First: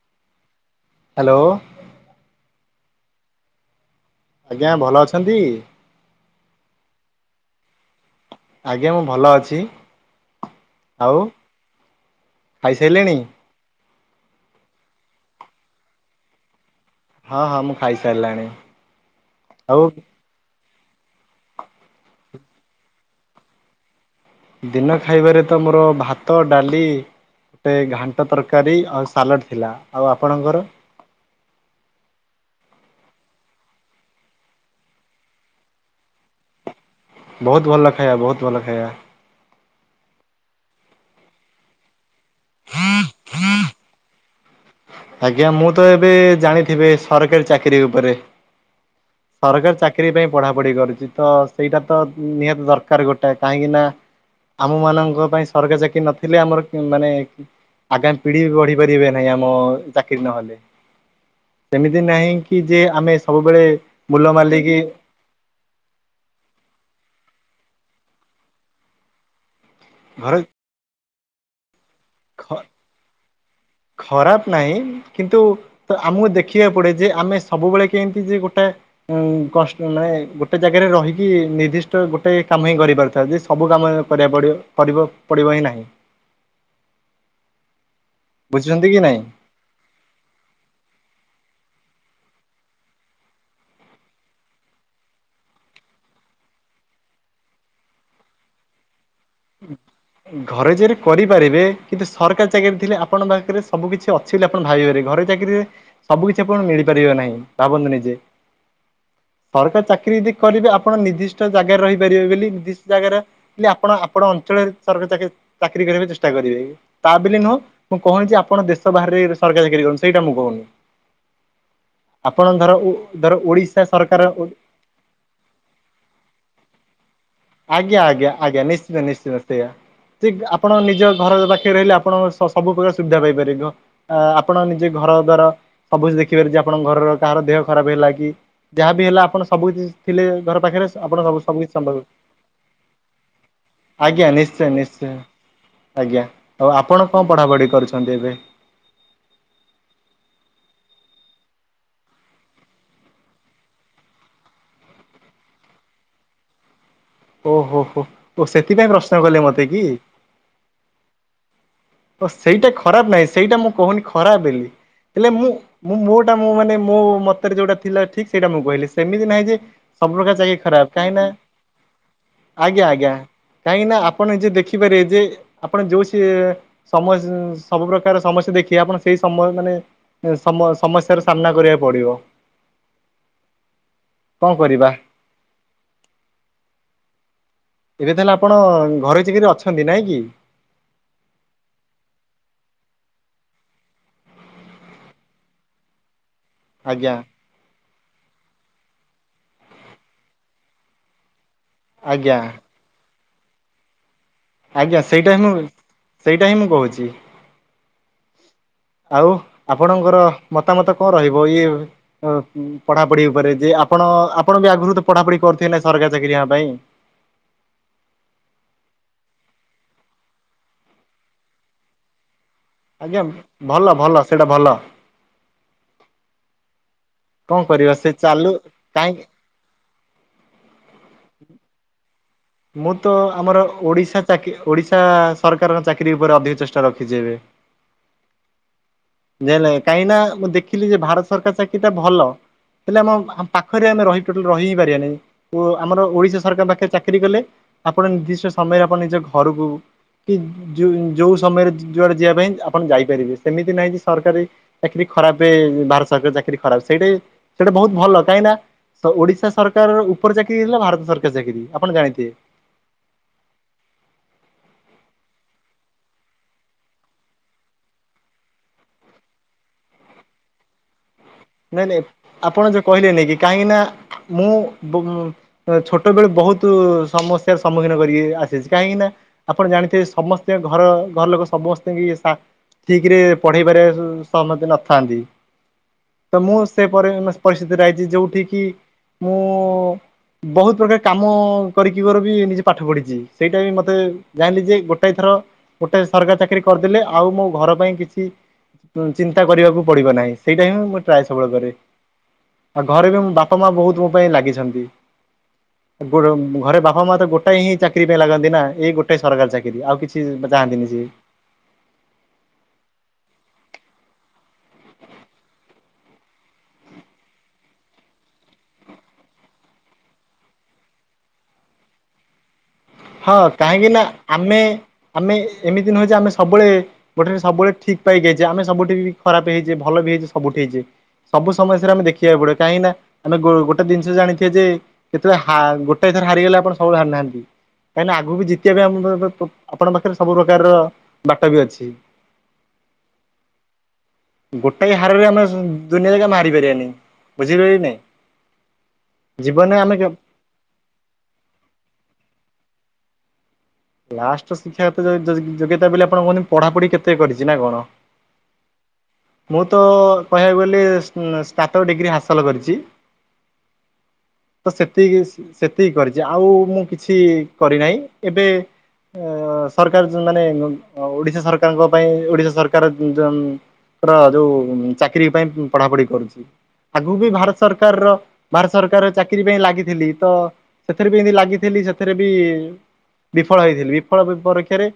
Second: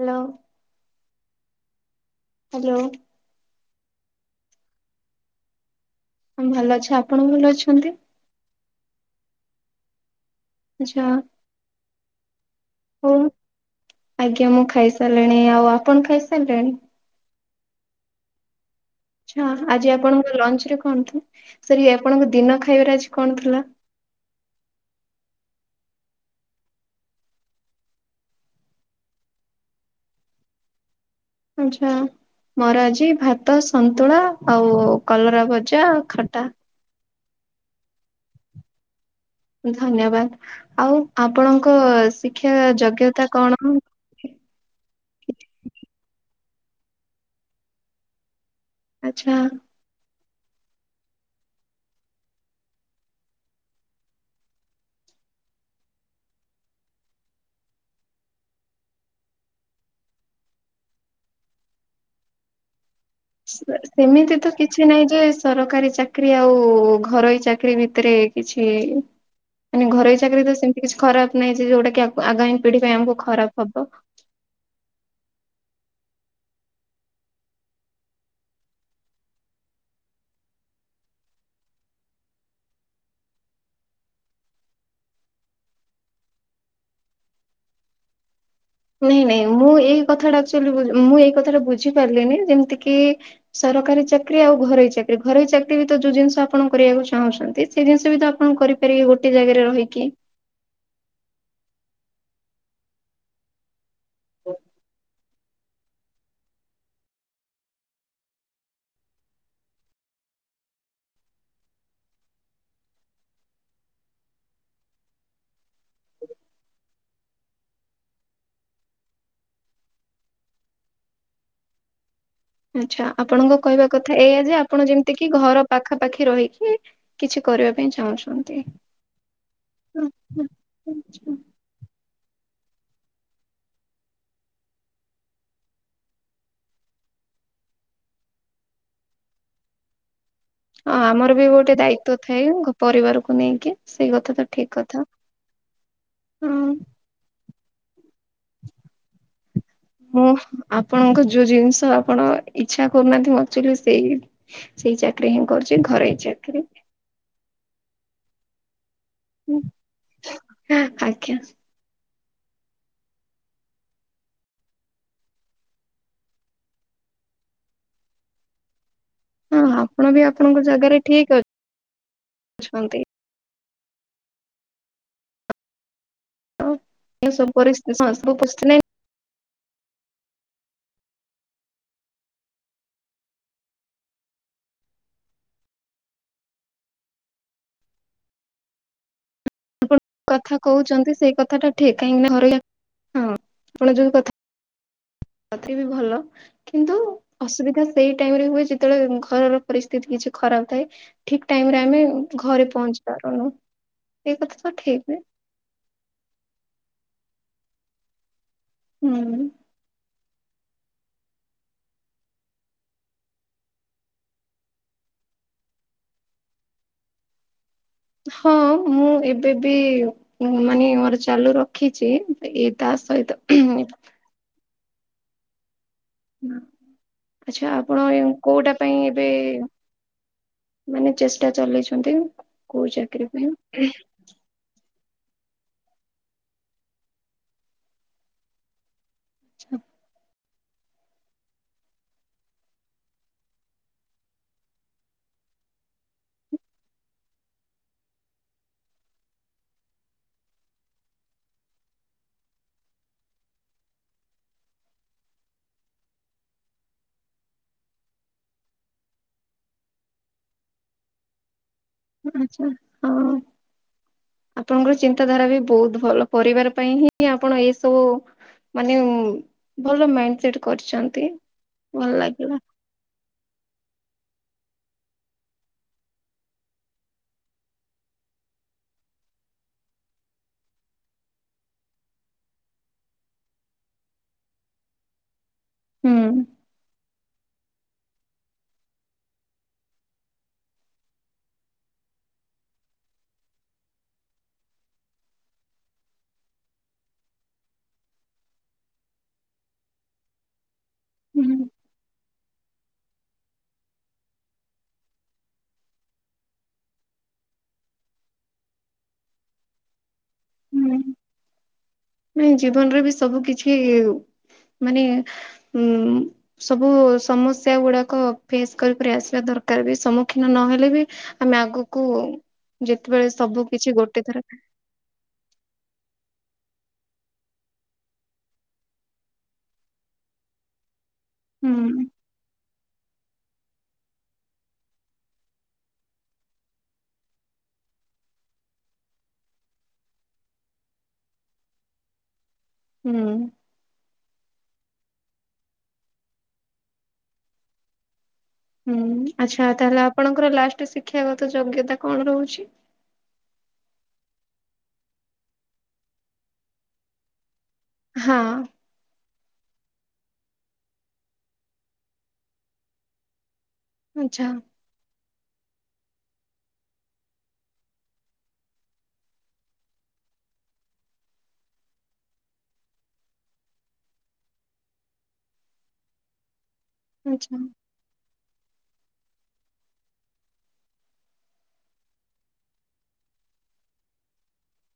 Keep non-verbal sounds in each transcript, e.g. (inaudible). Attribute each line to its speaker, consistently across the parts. Speaker 1: Hello.
Speaker 2: Hello.
Speaker 1: Hello.
Speaker 2: ଆଜ୍ଞା ଭଲ ଅଛନ୍ତି?
Speaker 1: ହ ଭଲ ଅଛି ଆପଣ ଭଲ ଅଛନ୍ତି।
Speaker 2: ଆଜ୍ଞା ମୁଁ ଭଲ ଅଛି।
Speaker 1: ଆଚ୍ଛା।
Speaker 2: ଆଉ
Speaker 1: ହଉ
Speaker 2: ଖାଇସାରିଲେଣି।
Speaker 1: ଆଜ୍ଞା ମୁଁ ଖାଇ ସାରିଲିଣି ଆଉ ଆପଣ ଖାଇସାରିଲେଣି।
Speaker 2: ହଁ ହଁ ମୁଁ ଖାଇସାରଲେଣେ।
Speaker 1: ଆଛା ଆଜି ଆପଣଙ୍କ ଲଞ୍ଚ ରେ ସରି ଆପଣଙ୍କ ଦିନ ଖାଇବାରେ ଆଜି କଣ ଥିଲା?
Speaker 2: ଦିନ ଖାଇବାରେ ତ ମୋର ଭାତ ଡାଲି ଗୋଟେ ଘାଣ୍ଟ ତରକାରୀ ଆଉ ସାଲାଡ଼ ଥିଲା ଆଉ ଆପଣଙ୍କର?
Speaker 1: ଆଚ୍ଛା। ମରାଆଜି ଭାତ ସନ୍ତୁଳା ଆଉ କଲରା ଭଜା ଖଟା।
Speaker 2: ବହୁତ ଭଲ ଖାଇବା ବହୁତ ଭଲ ଖାଇବା।
Speaker 1: ଧନ୍ୟବାଦ ଆଉ ଆପଣଙ୍କ ଶିକ୍ଷା ଯୋଗ୍ୟତା କଣ? (inaudible)
Speaker 2: ଆଜ୍ଞା ମୁଁ ତ ଏବେ ଜାଣିଥିବେ ସରକାରୀ ଚାକିରୀ ଉପରେ
Speaker 1: ଆଚ୍ଛା
Speaker 2: ସରକାରୀ ଚାକିରୀ ପାଇଁ ପଢା ପଢି କରୁଛି ତ ସେଇଟା ତ ନିହାତି ଦରକାର ଗୋଟେ କାହିଁକି ନା ଆମ ମାନଙ୍କ ପାଇଁ ସରକାର ଚାକି ନଥିଲେ ଆମର ମାନେ ଆଗାମୀ ପିଢି ବି ବଢି ପାରିବେ ନାହିଁ ଆମ ଚାକିରି ନହେଲେ ସେମିତି ନାହିଁ କି ଯେ ଆମେ ସବୁବେଳେ
Speaker 1: ସେ
Speaker 2: ମୁଲ
Speaker 1: ସେମିତି ତ
Speaker 2: ମାରିଦେଇକି
Speaker 1: କିଛି ନାହିଁ ଯେ ସରକାରୀ ଚାକିରି ଆଉ ଘରୋଇ ଚାକି ଚାକିରୀ ଭିତରେ କିଛି ମାନେ ଘରୋଇ
Speaker 2: ଘରେ
Speaker 1: ଚାକିରୀ ତ ସେମିତି କିଛି ଖରାପ ନାହିଁ ଯେ ଯୋଉଟା
Speaker 2: ଖ
Speaker 1: ଆଗାମୀ ପିଢି ପାଇଁ ଆମକୁ ଖରାପ ହବ।
Speaker 2: ଖରାପ ନାହିଁ କିନ୍ତୁ ତ ଆମକୁ ଦେଖିବାକୁ ପଡେ ଯେ ଆମେ ସବୁବେଳେ କେମିତି ଯେ ଗୋଟେ କଷ୍ଟ ନାଇଁ ଗୋଟେ ଜାଗାରେ ରହିକି ନିର୍ଦ୍ଦିଷ୍ଟ ଗୋଟେ କାମ ହିଁ କରିପାରିଥାଏ ଯେ ସବୁ କାମ କରିବାକୁ ପଡିବ ପଡିବ ପଡିବ ହିଁ ନାହିଁ।
Speaker 1: (inaudible)
Speaker 2: ବୁଝୁଛନ୍ତି କି
Speaker 1: ନାଇଁ ନାଇଁ ମୁଁ ଏଇ କଥା ଆକଚୁଲି ମୁଁ ଏଇ କଥାଟା ବୁଝି ବୁଝି ପାରିଲେନି ଯେମିତି କି ସରକାରୀ ଚାକିରି ଆଉ ଘରୋଇ ଚାକିରି ଘରୋଇ ଚାକିର ତ ଯୋଉ ଜିନିଷ ଆପଣ କରି କରିବାକୁ ଚାହୁଁଛନ୍ତି ସେ ଜିନିଷ ବି ତ ଆପଣ କରିପାରିବେ ଗୋଟେ ଜାଗାରେ ରହିକି।
Speaker 2: ଘରେ ଯରେ କରିପାରିବେ କିନ୍ତୁ ସରକାର ଚାକିରି ଥିଲେ ଆପଣଙ୍କ ପାଖରେ ସବୁ କିଛି ଅଛିଲେ ଆପଣ ଭିବିପାରିବେ ଘରେ ଚାକିରିରେ ସବୁ କିଛି ଆପଣ ମିଳିପାରିବେ ନାହିଁ ଭାବନ୍ତୁ ନିଜେ ସରକାରୀ ଚାକିରୀ ଯଦି କରିବେ ଆପଣ ନିର୍ଦ୍ଦିଷ୍ଟ ଜାଗାରେ ରହିପାରିବେ ବେଲି ନିର୍ଦ୍ଦିଷ୍ଟ ଜାଗାରେ ବୋଲି ଆପଣ ଆପ ଆପଣ ଅଞ୍ଚଳରେ ସରକାରୀ ଚାକିରୀ ଚାକିରୀ କରିବାକୁ ଚେଷ୍ଟା କରିବେ। ତା ବୋଲି ନୁହଁ ମୁଁ କହୁନି ଯେ ଆପଣ ଦେଶ ବାହାରେ ରେ ସରକାରୀ ଚାକିରୀ କରନ୍ତୁ ସେଇଟା ମୁଁ କହୁନି। ଆପଣ ଧର ଓ
Speaker 1: ଆଚ୍ଛା।
Speaker 2: ଧର
Speaker 1: ଆପଣଙ୍କ
Speaker 2: ଓଡିଶା
Speaker 1: କହିବା କଥା
Speaker 2: ସରକାର
Speaker 1: ଏଇଆ ଯେ ଆପଣ ଯେମିତି କିି ଘର ପାଖାପାଖି ରହିକି କିଛି କରିବା ପାଇଁ
Speaker 2: ଆଜ୍ଞା ଆଜ୍ଞା
Speaker 1: ଚାହୁଁଛନ୍ତି।
Speaker 2: ଆଜ୍ଞା ନିଶ୍ଚିତ ନିଶ୍ଚିତ ସେୟା। ଚିକ୍ ଆପଣ ନିଜ ଘର ପାଖରେ ରହିଲେ ଆ ଆପଣଙ୍କ ସ-ସବୁ ପ୍ରକାର ସୁବିଧା ପାଇପାରିବେ। ଆ-ଆପଣ ନିଜେ ଘର ଦ୍ଵାର ସବୁ କିଛି ଦେଖିପାରେବେ ଯେ ଆପଣଙ୍କ ଘର ଘରର କାହାର ଦେହ ଖରାପ ହେଲା କି, ଯାହାବି ହେଲା ଆପଣ ସବୁ କିଛି ଥିଲେ ଘର ପାଖରେ
Speaker 1: ହଁ
Speaker 2: ଆପଣ
Speaker 1: ଆମର
Speaker 2: ସବୁ
Speaker 1: ବି
Speaker 2: ସବୁ କିଛି
Speaker 1: ଗୋଟେ
Speaker 2: ସମ୍ଭବ
Speaker 1: ଦାୟିତ୍ୱ ଥାଏ ପରିବାରକୁ ନେଇ କି ସେଇ
Speaker 2: ଆଜ୍ଞା
Speaker 1: କଥା ତ
Speaker 2: ନିଶ୍ଚୟ
Speaker 1: ଠିକ କଥା।
Speaker 2: ନିଶ୍ଚୟ। ଆଜ୍ଞା
Speaker 1: ହଁ।
Speaker 2: ଆଉ ଆପଣ କଣ ପଢାପଢି କରୁଛନ୍ତି ଏବେ?
Speaker 1: ମୁଁ ଆପଣଙ୍କ ଯୋଉ ଜିନଷ ଆପଣ ଇଚ୍ଛା କରୁନାହାଁନ୍ତି, ମୁଁ ଆକ୍ଚୁଆଲି ସେଇ ସେଇ ଚାକିରୀ ହିଁ କରୁଛି ଘରୋଇ ଚାକି ଏଥିରେ
Speaker 2: ଓହୋ ହୋ। ଓ ସେଥିପାଇଁ ପ୍ରଶ୍ନ କଲେ ମତେ କି?
Speaker 1: ଆଜ୍ଞା
Speaker 2: ତ ସେଇଟା ଖରାପ ନାହିଁ ସେଇଟା ମୁଁ କହୁନି ଖରାପ ବେଲି ହେଲେ ମୁଁ ମୁଁ ମୋଟା ମୁଁ ମାନେ ମୋ ମତରେ ଯୋଉଟା ଥିଲା ଠିକ ସେଇଟା ମୁଁ କହିଲି। ସେମିତି ନାହିଁ ଯେ
Speaker 1: ହଁ ଆପଣ ବି
Speaker 2: ସବୁପ୍ରକାର ଚାକିରୀ
Speaker 1: ଆପଣଙ୍କ
Speaker 2: ଖରାପ
Speaker 1: ଜାଗାରେ
Speaker 2: କାହିଁକିନା
Speaker 1: ଠିକ
Speaker 2: ଆଜ୍ଞା
Speaker 1: ଅଛନ୍ତି।
Speaker 2: ଆଜ୍ଞା। କାହିଁକି ନା ଆପଣ ନିଜେ ଦେଖିପାରିବେ ଯେ, ଆପଣ ଯୋଉ ସେ ସମୁ ଅସ୍
Speaker 1: ଏ
Speaker 2: ସବୁ
Speaker 1: ପରିସ୍ଥିତି
Speaker 2: ପ୍ରକାର ସମସ୍ୟା
Speaker 1: ପରିସ୍ଥିତି
Speaker 2: ଦେଖିବେ ଆପଣ ସେଇ ସମୟ ମାନେ ସମୁଅ ସମସ୍ୟାର ସାମ୍ନା କରିବାକୁ ପଡିବ। କଣ କରିବା? ଏବେ ତାହେଲେ ଆପଣ ଘରେ
Speaker 1: ଆପଣ ଯୋଉଁ କଥା କହୁଛନ୍ତି ସେଇ କଥାଟା ଠିକ୍। କାହିଁକି ନା ଘରୋଇ ହଁ ଆପଣ ଯୋଉ କଥା ତଥାପି ବି ଭଲ କିନ୍ତୁ
Speaker 2: ଆଜ୍ଞା
Speaker 1: ଅସୁବିଧା ସେଇ ଟାଇମରେ ହୁଏ ଯେତେବେଳେ ଘରର ପରିସ୍ଥିତି କିଛି ଖରାପ ଥାଏ, ଠିକ ଟାଇମରେ ଆମେ
Speaker 2: ଆଜ୍ଞା।
Speaker 1: ଘରେ ପହଞ୍ଚି ପାରୁନୁ। ଏଇ କଥା ତ
Speaker 2: ଆଜ୍ଞା।
Speaker 1: ଠିକ
Speaker 2: ସେଇଟା ହିଁ ମୁଁ ସେଇଟା ହିଁ ମୁଁ କହୁଛି। ଆଉ
Speaker 1: ହୁଁ।
Speaker 2: ଆପଣଙ୍କର ମତାମତ କଣ ରହିବ ଇଏ ପଢାପଢି ଉପରେ ଯେ, ଆପଣ ଆପଣ ବି ଆଗରୁ ତ ପଢାପଢି କ କରିଥିବେ ନା ସରକାରୀ ଚାକିରିଆଙ୍କ ପାଇଁ।
Speaker 1: (inaudible) ହଁ ମୁଁ ଏବେ ବି ମାନେ ମୋର ଚାଲୁ ରଖିଛି ଇଏ
Speaker 2: ଆଜ୍ଞା
Speaker 1: ତାସହିତ
Speaker 2: ଭଲ ଭଲ ସେଇଟା ଭଲ କଣ
Speaker 1: ଆଚ୍ଛା।
Speaker 2: କରିବା
Speaker 1: ଆପଣ
Speaker 2: ସେ ଚାଲୁ
Speaker 1: କୋଉଟା ପାଇଁ
Speaker 2: କାହିଁକି
Speaker 1: ଏବେ ମାନେ ଚେଷ୍ଟା ଚଲେଇଛନ୍ତି? କୋଉ
Speaker 2: ମୁଁ ତ
Speaker 1: ଚାକିରି ପାଇଁ
Speaker 2: ଆମର ଓଡିଶା ଚାକିରୀଓଡିଶା ସରକାରଙ୍କ ଚାକିରୀ ଉପରେ ଅଧିକ ଚେଷ୍ଟା ରଖିଛି ଏବେ। ଯେ ନାଇଁ କାହିଁକି ନା ମୁଁ ଦେଖିଲି ଯେ ଭାରତ ସରକାର ଚାକିରୀଟା ଭଲ। ହେଲେ ଆମ ଆମ ପାଖରେ ଆମେ ରହି ଟୋଟାଲି ରହି ହିଁ ପାରିଆନେଇଁ। ଓ ଆମର ଓଡିଶା ସରକାରଙ୍କ ପାଖରେ ଚାକି ଚାକିରୀ କଲେ, ଆପଣ ନିର୍ଦ୍ଦିଷ୍ଟ ସମୟରେ ଆପଣ ନିଜ ଘରକୁ କି ଯୋ-ଯୋଉ ସମୟରେ ଯୁଆଡେ ଯିବା ପାଇଁ ଆପଣ ଯାଇପାରିବେ, ସେମିତି ନାହିଁ କି ସରକାରୀ ଚାକିରୀ ଖରାପେ ଭାରତ ସରକାର ଚାକିରୀ ଖରାପ। ସେଇଟା ହିଁ ସେଇଟା ବହୁତ ଭଲ କାହିଁକିନା ତ ଓଡିଶା ସରକାରର ଉପର ଚାକିରୀ ହେଲା ଭାରତ ସରକାର ଚାକିରୀ।
Speaker 1: ଆଚ୍ଛା ହଁ। ଆପଣଙ୍କର ଚିନ୍ତ ଚିନ୍ତାଧାରା ବି ବହୁତ ଭଲ। ପରିବାର ପାଇଁ ହିଁ ଆପଣ ଏଇ ସବୁ ମାନେ ଭଲ ମାଇଣ୍ଡ ସେଟ କରିଛନ୍ତି
Speaker 2: ନାଇଁ ନାଇଁ
Speaker 1: ଭଲ ଲାଗିଲା
Speaker 2: ଆପଣ ଯୋଉ କହିଲେନେଇ କି କାହିଁକିନା ମୁଁ ବୁ ଛୋଟବେଳୁ ବହୁତ ସମସ୍ୟାର ସମ୍ମୁଖୀନ କରିକି ଆସିଛି, କାହିଁକିନା ଆପଣ ଜାଣିଥିବେ ସମସ୍ତେ ଘର ଘର ଲୋକ ସମସ୍ତିଙ୍କି ସାଆ ଠିକ ରେ ପଢେଇବାରେ ସହମତି ନଥାନ୍ତି
Speaker 1: ହୁଁ।
Speaker 2: (inaudible) ତ ମୁଁ ସେପରେ ପରିସ୍ଥିତି ରହିଛି ଯୋଉଠ କିି ମୁଁ ବହୁତ ପ୍ରକାର କାମ କରିକି ମୋର ବି ନିଜେ ପାଠ ପଢିଛି, ସେଇଟା ବି ମତେ ଜାଣିଲି ଯେ ଗୋଟାଏ ଥର ଗୋଟେ ସରକାରୀ ଚାକିରି କରିଦେଲେ ଆଉ ମୋ ଘର ପାଇଁ କିଛି ଚିନ୍ତା କରିବାକୁ ପଡିବ ନାହିଁ, ସେଇଟା ହିଁ ମୁଁ ଟ୍ରାଏ ସବୁବେଳେ
Speaker 1: ହୁଁ
Speaker 2: କରେ। ଆଉ ଘରେ ବି ବାପା ମା ବହୁତ ମୋ ପାଇଁ ଲାଗିଛନ୍ତି। ଗୋ ଘରେ ବାପା ମା ତ ଗୋଟାଏ ହିଁ ଚାକିରି ପାଇଁ ଲାଗନ୍ତି ନା, ଏଇ ଗୋଟା ସରକାରୀ ଚାକିରି ଆଉ କିଛି ଚାହାନ୍ତିନି ସେ।
Speaker 1: ହୁଁ ନାଇଁ ଜୀବନରେ ବି ସବୁ କିଛି। ମାନେ ଉଁ ସବୁ ସମସ୍ୟା ଗୁଡାକ ଫେସ୍ କରିିକରି ଆସିବା ଦରକାର ଦରକାର ବି ସମ୍ମୁଖୀନ ନହେଲେ ବି ଆମେ ଆଗକୁ ଯେତେବେଳେ
Speaker 2: ହଁ
Speaker 1: ସବୁ
Speaker 2: କାହିଁକି
Speaker 1: କିଛି
Speaker 2: ନା
Speaker 1: ଗୋଟେ ଥର
Speaker 2: ଆମେ ଆମେ ଏମିତି ନହଉ ଯେ ଆମେ ସବୁବେଳେ ଗୋଟେ ସବୁବେଳେ ଠିକ ପାଇକି ହେଇେ ଆମେ ସବୁଠି ବି ଖରାପ ହେଇଛେ, ଭଲ ବି ହେଇଛେ ସବୁଠି ହେଇଛେ ସବୁ
Speaker 1: ହୁଁ
Speaker 2: ସମସ୍ୟାରେ ଆମେ ଦେଖିବାକୁ ପଡିବ କାହିଁକି ନା ଆମେ ଗୋଟେ ଜିନିଷ ଜାଣିଥିବେ ଯେ କେତେବେଳେ ଗୋଟେ ଏଇଥର ହାରିଗଲେ ଆପଣ ସବୁବେଳେ ହାରିନାହାନ୍ତି କାହିଁକିନା ଆଗକୁ ବି ଜିତିବା ପାଇଁ ଆମ ଆପଣଙ୍କ ପାଖରେ ସବୁ ପ୍ରକାରର ବାଟ ବି ଅଛି।
Speaker 1: ହୁଁ।
Speaker 2: ଗୋଟାକ ହାରରେ ଆମେ ଦୁନିଆ ଜାଗା ଆମେ ହାରିପାରିବାନି, ବୁଝିପାରିଲ ନାଇଁ।
Speaker 1: ହୁଁ ଆଚ୍ଛା
Speaker 2: ଜୀବନରେ ଆମେ
Speaker 1: ତାହଲେ ଆପଣଙ୍କର ଲାଷ୍ଟ ଶିକ୍ଷାଗତ ଯୋଗ୍ୟତା କଣ ରହୁଛି?
Speaker 2: ଲାଷ୍ଟ ଶିକ୍ଷାଗତ ଯୋଗ୍ୟତା ବୋଲି ଆପଣ କୁହନ୍ତି ପଢାପଢି କେତେ କରିଛି ନା କଣ?
Speaker 1: ହଁ।
Speaker 2: ମୁଁ ତ କହିବାକୁ ଗଲି ସ୍ନାତକ ଡିଗ୍ରୀ ହାସଲ କରିଛି।
Speaker 1: ଆଚ୍ଛା
Speaker 2: ତ ସେତିକି, ସେତିକି କରିଛି। ଯେ ଆଉ ମୁଁ କିଛି କରିନାହିଁ ଏବେ ଅ ସରକାର ମାନେ ଓଡିଶା ସରକାରଙ୍କ ପାଇଁ, ଓଡିଶା ସରକାର ପ ଯୋଉ ଚାକିରି ପାଇଁ ପଢାପଢି କରୁଛି। ଆଗୁ ବି
Speaker 1: ଆଚ୍ଛା
Speaker 2: ଭାରତ ସରକାରର, ଭାରତ ସରକାର ଚାକିରୀ ପାଇଁ ଲାଗିଥିଲି, ତ ସେଥିରେ ବି ଏମିତି ଲାଗିଥିଲି ସେଥିରେ ବି ବିଫଳ ହେଇଥିଲି, ବିଫଳ ପରୀକ୍ଷରେ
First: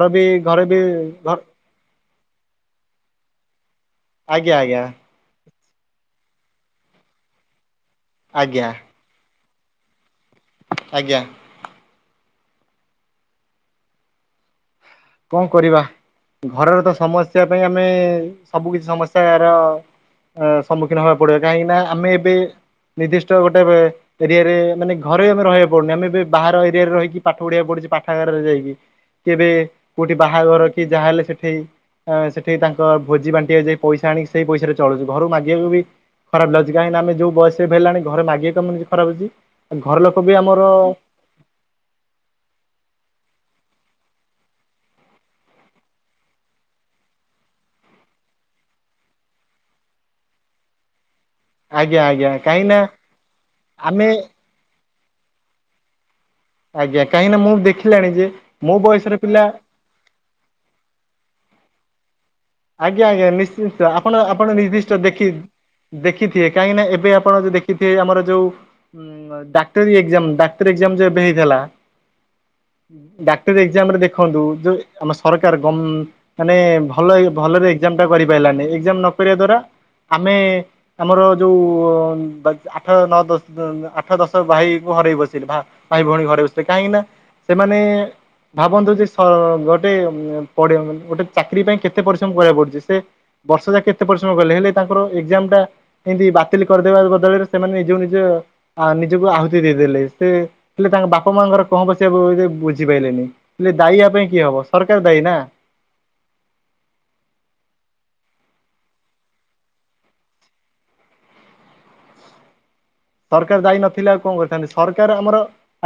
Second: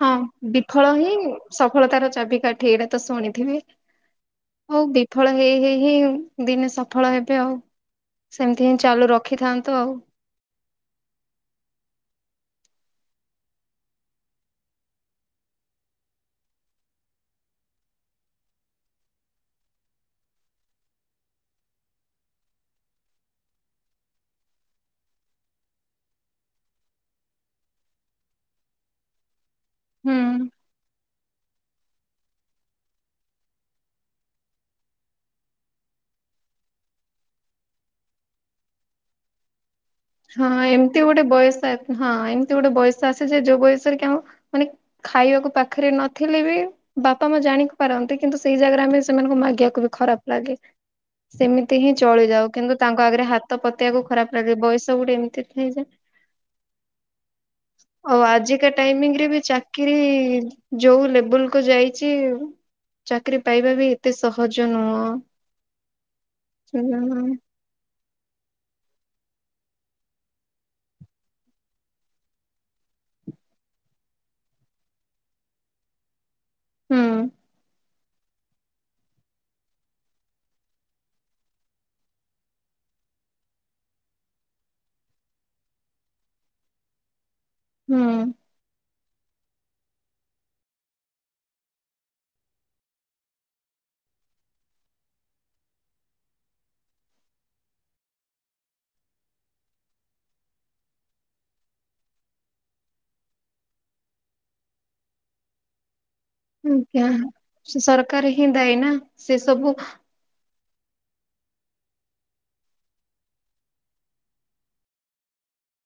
Speaker 1: ହଁ ବିଫଳ ହିଁ ସଫଳତାର ଚାବିକାଠି ଏଇଟା ତ ଶୁଣିଥିବେ।
Speaker 2: ଆଜ୍ଞା ଆଜ୍ଞା
Speaker 1: ହଉ ବିଫଳ ହେଇ ହେଇ ଦିନେ ସଫଳ ହେବେ ଆଉ
Speaker 2: ଆଜ୍ଞା
Speaker 1: ସେମିତି ହିଁ ଚାଲୁ ରଖିଥାନ୍ତୁ ଆଉ।
Speaker 2: ଆଜ୍ଞା। କଣ କରିବା? ଘରର ତ ସମସ୍ୟା ପାଇଁ ଆମେ ସବୁ କିଛି ସମସ୍ୟାର ଅ ସମ୍ମୁଖୀନ ହେବା ପଡିବ କାହିଁକି ନା ଆମେ ଏବେ ନିର୍ଦ୍ଦିଷ୍ଟ ଗୋଟେ ଏରିଆରେ ମାନେ ଘରେ ଆମେ ରହିବା ପଡୁନି, ଆମେ ଏବେ ବାହାର ଏରିଆରେ ରହିକି ପାଠ ପଢିବାକୁ ପଡୁ ପାଠାଗାରରେ ଯାଇକି, କେବେ କୋଉଠି
Speaker 1: ହୁଁ।
Speaker 2: ବାହାଘର କି ଯାହା ହେଲେ ସେଠେଇ ସେଠେଇ ତାଙ୍କ ଭୋଜି ବାଣ୍ଟିିବା ଯାଇ ପଇସା ଆଣିକି ସେଇ ପଇସା ରେ ଚଳୁଛି, ଘରୁକୁ ମାଗିବାକୁ ବି ଖରାପ ଲାଗୁଛି କାହିଁକି ଆମେ ଯୋଉ ବୟସ ବି ହେଲାଣି ଘରେ ମାଗିବାକୁ ବି ଖରାପ ଲାଗୁଚି।
Speaker 1: ହଁ ଏମିତି ଗୋଟେ ବୟସ, ହଁ ଏମିତି ଗୋଟେ ବୟସ ଆସେ ଯେ ଯୋଉ ବୟସ ଆ ମାନେ ଖାଇବାକୁ ପାଖରେ ନଥିଲେ ବି ବାପା ମା ଜାଣି ପାରନ୍ତି କିନ୍ତୁ ସେଇ ଜାଗାଟା ଆମେ ସେମାନଙ୍କୁ ମାଗିବାକୁ ବି ଖରାପ ଲାଗେ। ସେମିତି ହିଁ
Speaker 2: ଆଜ୍ଞା ଆଜ୍ଞା
Speaker 1: ଚଳିଯାଉ
Speaker 2: କାହିଁକି
Speaker 1: କିନ୍ତୁ
Speaker 2: ନା
Speaker 1: ତାଙ୍କ ଆଗରେ ହାତ ପତଆକୁ
Speaker 2: ଆମେ
Speaker 1: ଖରାପ ଲାଗେ ବୟସ୍ ସେଟ ଏମିତି ହୋଇଁ ଯେ (inaudible)
Speaker 2: ଆଜ୍ଞା କାହିଁକି ନା ମୁଁ ଦେଖିଲାଣି
Speaker 1: ଆଉ
Speaker 2: ଯେ
Speaker 1: ଆଜିକା
Speaker 2: ମୋ
Speaker 1: ଟାଇମିଂ
Speaker 2: ବୟସର
Speaker 1: ରେ ବି
Speaker 2: ପିଲା
Speaker 1: ଚାକିରି ଯୋଉ ଲେବୁଲ କୁ ଯାଇଛି
Speaker 2: ଆଜ୍ଞା, ଆଜ୍ଞା,
Speaker 1: ଚାକିରି ପାଇବା ବି
Speaker 2: ନିଶ୍ଚିନ୍ତ
Speaker 1: ଏତେ
Speaker 2: ଆପଣ ଆପଣ
Speaker 1: ସହଜ
Speaker 2: ନିର୍ଦ୍ଦିଷ୍ଟ
Speaker 1: ନୁହଁ।
Speaker 2: ଦେଖି ଦେଖିଥିବେ କାହିଁକି ନା, ଏବେ ଆପଣ ଯ ଦେଖିଥିବେ ଆମର ଯେଉଁ ଉ‌ ଡାକ୍ତରି ଏକଯାମ‌ ଡାକ୍ତରି ଏକଯାମ, ଯୋଉ ଏବେ ହେଇଥିଲା। ଡାକ୍ତରୀ ଏକଜାମରେ ଦେଖନ୍ତୁ ଯୋଉ ଆମ ସରକାର ଗମ ମାନେ ଭଲଇ
Speaker 1: ହୁଁ
Speaker 2: ଏକଜାମ ଟା କରିପାରିଲାନି ଏକଜାମ ନ କରିବା ଦ୍ୱାରା ଆମେ ଆମର ଯୋଉ ଆଠ ନଅ ଦଶ ଆଠ ଦଶ ଭାଇ ଘରେବି ବସିଲୁ ଭା ଭାଇ ଭଉଣୀ ଘରେ ବସିଲ କାହିଁକି ନା ସେମାନେ
Speaker 1: ହୁଁ
Speaker 2: ଭାବନ୍ତୁ ଯେ ଗୋଟେ (unintelligible) ଗୋଟେ ଚାକିରୀ ପାଇଁ କେତେ କେତେ ପରିଶ୍ରମ କରିବାକୁ ପଡୁଛି ସେ ବର୍ଷ ଯାକ କେତେ ପରିଶ୍ରମ କଲେଣି ହେଲେ ତାଙ୍କର ଏକ୍ଜାମ ଟା ଏମିତି ବାତିଲ କରିଦେବେ ବଦଳରେ ସେମାନେ ନିଜକୁ ନିଜ ନିଜକୁ ଆହୁତି ଦେଇଦେଲେ ସେ ହେଲେ ତାଙ୍କ ବାପା ମାଙ୍କର କଣ ପ ସେ ବୁଝିପଲେନି ହେଲେ ଦାୟୀ ଆ ପାଇଁ କିଏ ହବ ସରକାର ଦାୟୀ ନା
Speaker 1: ଆଜ୍ଞା ସରକାର ହିଁ ଦାୟୀ ନା ସେ ସବୁ (inaudible)
Speaker 2: ସରକାର ଯାଇ ନଥିଲେ ଆଉ କଣ କରିଥାନ୍ତେ ସରକାର ଆମର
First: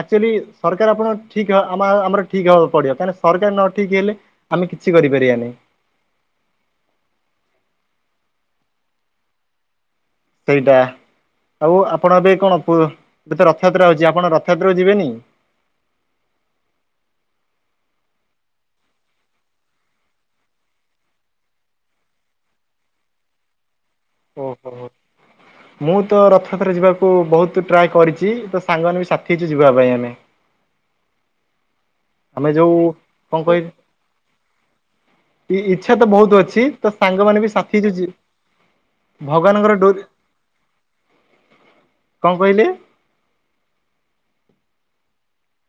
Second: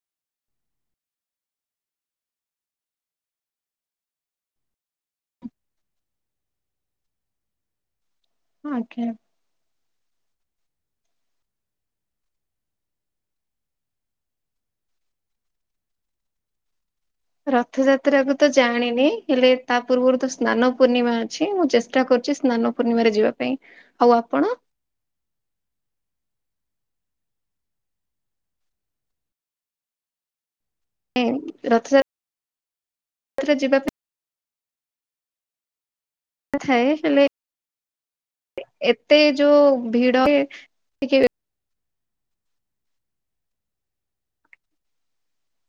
Speaker 2: ଆକ୍ଚୁଆଲି ସରକାର ଆପଣ ଠିକ ଆମ ଆମର ଠିକ ହବାକୁ ପଡିବ କାହିଁକିନା ସରକାର ନ ଠିକ ହେଲେ ଆମେ କିଛି କରିପାରିଆ ନାହିଁ।
Speaker 1: ଆଜ୍ଞା।
Speaker 2: ସେଇଟା। ଆଉ ଆପଣ ଏବେ କଣ ପ ଏବେ ତ ରଥଯାତ୍ରା ଅଉଛି ଆପଣ ରଥଯାତ୍ରା କୁ ଯିବେନି?
Speaker 1: (inaudible) ରଥଯାତ୍ରା କୁ ତ ଜାଣିନି ହେଲେ ତା ପୂର୍ବରୁ ତ ସ୍ନାନ ପୂର୍ଣ୍ଣିମା ଅଛି ମୁଁ ଚେଷ୍ଟା କରୁ ଛି ସ୍ନାନ ପୂର୍ଣ୍ଣିମାରେ ଯିବା ପାଇଁ। ଆଉ ଆପଣ
Speaker 2: ଓହୋ ମୁଁ ତ ରଥଯାତ୍ରାରେ ଯିବାକୁ ମୁଁ ବହୁତ ଟ୍ରାଏ କରିଛି ତ ସାଙ୍ଗମାନେ ବି ସାଥି ହେଇଛୁ ଯିବା ପାଇଁ ଆମେ।
Speaker 1: ରଥଯାତ
Speaker 2: ଆମେ ଯୋଉ କଣ କହିଲ? ଇ୍ଛା ତ ବହୁତ
Speaker 1: ପାଇଁ
Speaker 2: ଅଛି
Speaker 1: ଥାଏ
Speaker 2: ତ
Speaker 1: ହେଲେ
Speaker 2: ସାଙ୍ଗମାନେ ବି ସାଥି
Speaker 1: ଏତେ ଯୋଉ
Speaker 2: ଭଗବାନଙ୍କର ଡୋରି
Speaker 1: ଭିଡ
Speaker 2: କଣ କହିଲେ।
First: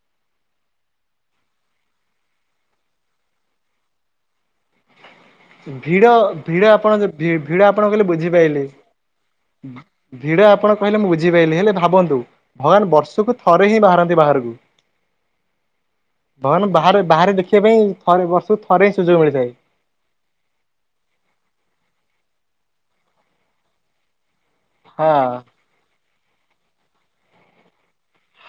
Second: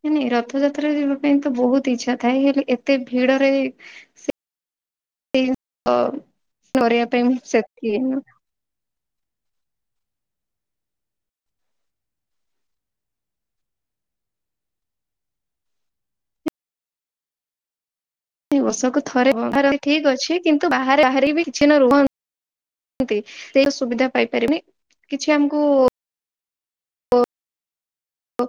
Speaker 1: ନ ନାଇଁ ରଥଯାତ୍ରା ଯିବା ପାଇଁ ତ ବହୁତ ଇଛା ଥାଏ ହେଲେ ଏତେ ଭିଡରେ ସେଇ ଧ
Speaker 2: ଭିଡ ଭିଡ ଆପଣ
Speaker 1: ଧରେଇବା
Speaker 2: ଯୋଉ
Speaker 1: ପାଇଁ
Speaker 2: ଭି
Speaker 1: ମୁଁ
Speaker 2: ଭିଡ ଆପଣ
Speaker 1: ସେତିକି
Speaker 2: କହିଲେ ବୁଝିପାଇଲି।
Speaker 1: (inaudible)
Speaker 2: ଭିଡ ଆପଣ କହିଲେ ମୁଁ ବୁଝିପାଇଲିି ହେଲେ ଭାବନ୍ତୁ ଭଗବାନ ବର୍ଷକୁ ଥରେ ହିଁ ବାହାରନ୍ତି ବାହାରକୁ।
Speaker 1: (inaudible)
Speaker 2: ଭାଗବାନ ବାହାରେ ବାହାରେ ଦେଖିବା ପାଇଁ ଥରେ ହିଁ
Speaker 1: ବର୍ଷକୁ
Speaker 2: ସୁଯୋଗ
Speaker 1: ଥରେ
Speaker 2: ମିଳିଥାଏ।
Speaker 1: ବାହାରନ୍ତି ଠିକ ଅଛି କିନ୍ତୁ ବାହାରେ ବାହାର ବି କିଛି ନା ରୁହନ୍ତି ସେ ସୁବିଧା ପାଇପାରିନି।
Speaker 2: ହଁ
Speaker 1: କିଛି ଆମକୁ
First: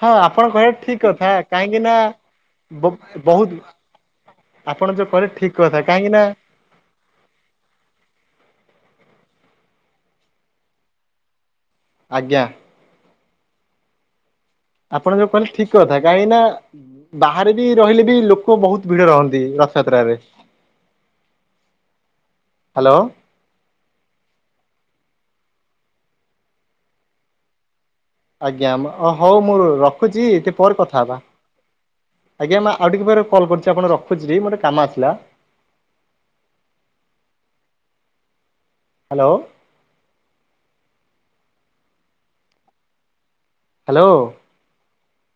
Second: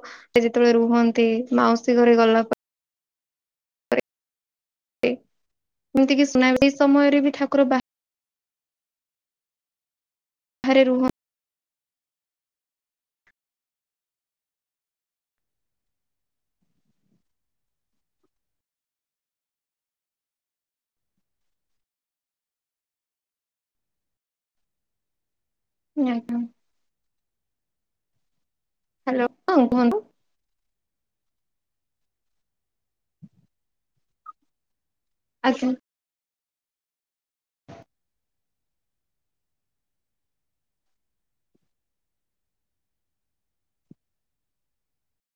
Speaker 2: ହଁ ଆପଣ
Speaker 1: ଯେତେବେଳେ
Speaker 2: କହିବା ଠିକ
Speaker 1: ରୁହନ୍ତି
Speaker 2: କଥା କାହିଁକି
Speaker 1: ମାଉସୀ
Speaker 2: ନା
Speaker 1: ଘରେ ଗଲା
Speaker 2: ବ ବହୁତ ଆପଣ ଯୋଉ
Speaker 1: ପରେ
Speaker 2: କହେ ଠିକ। କଥା କାହିଁକି
Speaker 1: ଏମିତି
Speaker 2: ନା
Speaker 1: କିି (unintelligible) ସମୟରେ ବି ଠାକୁର ବାହା ହରେ ରୁହ
Speaker 2: ଆଜ୍ଞା। ଆପଣ ଯୋଉ କହିଲେ ଠିକ କଥା କାହିଁକି ନା ବାହାରେ ବି ରହିଲେ ବି ଲୋକ ବହୁତ ଭିଡ ରହନ୍ତି। ରଥଯାତ୍ରାରେ
Speaker 1: (inaudible)
Speaker 2: ହ୍ୟାଲୋ।
Speaker 1: ଆଜ୍ଞା।
Speaker 2: ଆଜ୍ଞା
Speaker 1: ହ୍ୟାଲୋ
Speaker 2: ହଉ ମୁଁ
Speaker 1: ହଁ କୁହନ୍ତୁ
Speaker 2: ରଖୁଛିଥି ପରେ କଥା ହବା ଆଜ୍ଞା ମା ଆଉ ଟିକେ ପରେ କଲ୍ କରୁଛି ଆପଣ ରଖୁଛି ମୋଟେ କାମ ଆସଛି
Speaker 1: ଆଜ୍ଛା।
Speaker 2: ହ୍ୟାଲୋ। ହ୍ୟାଲୋ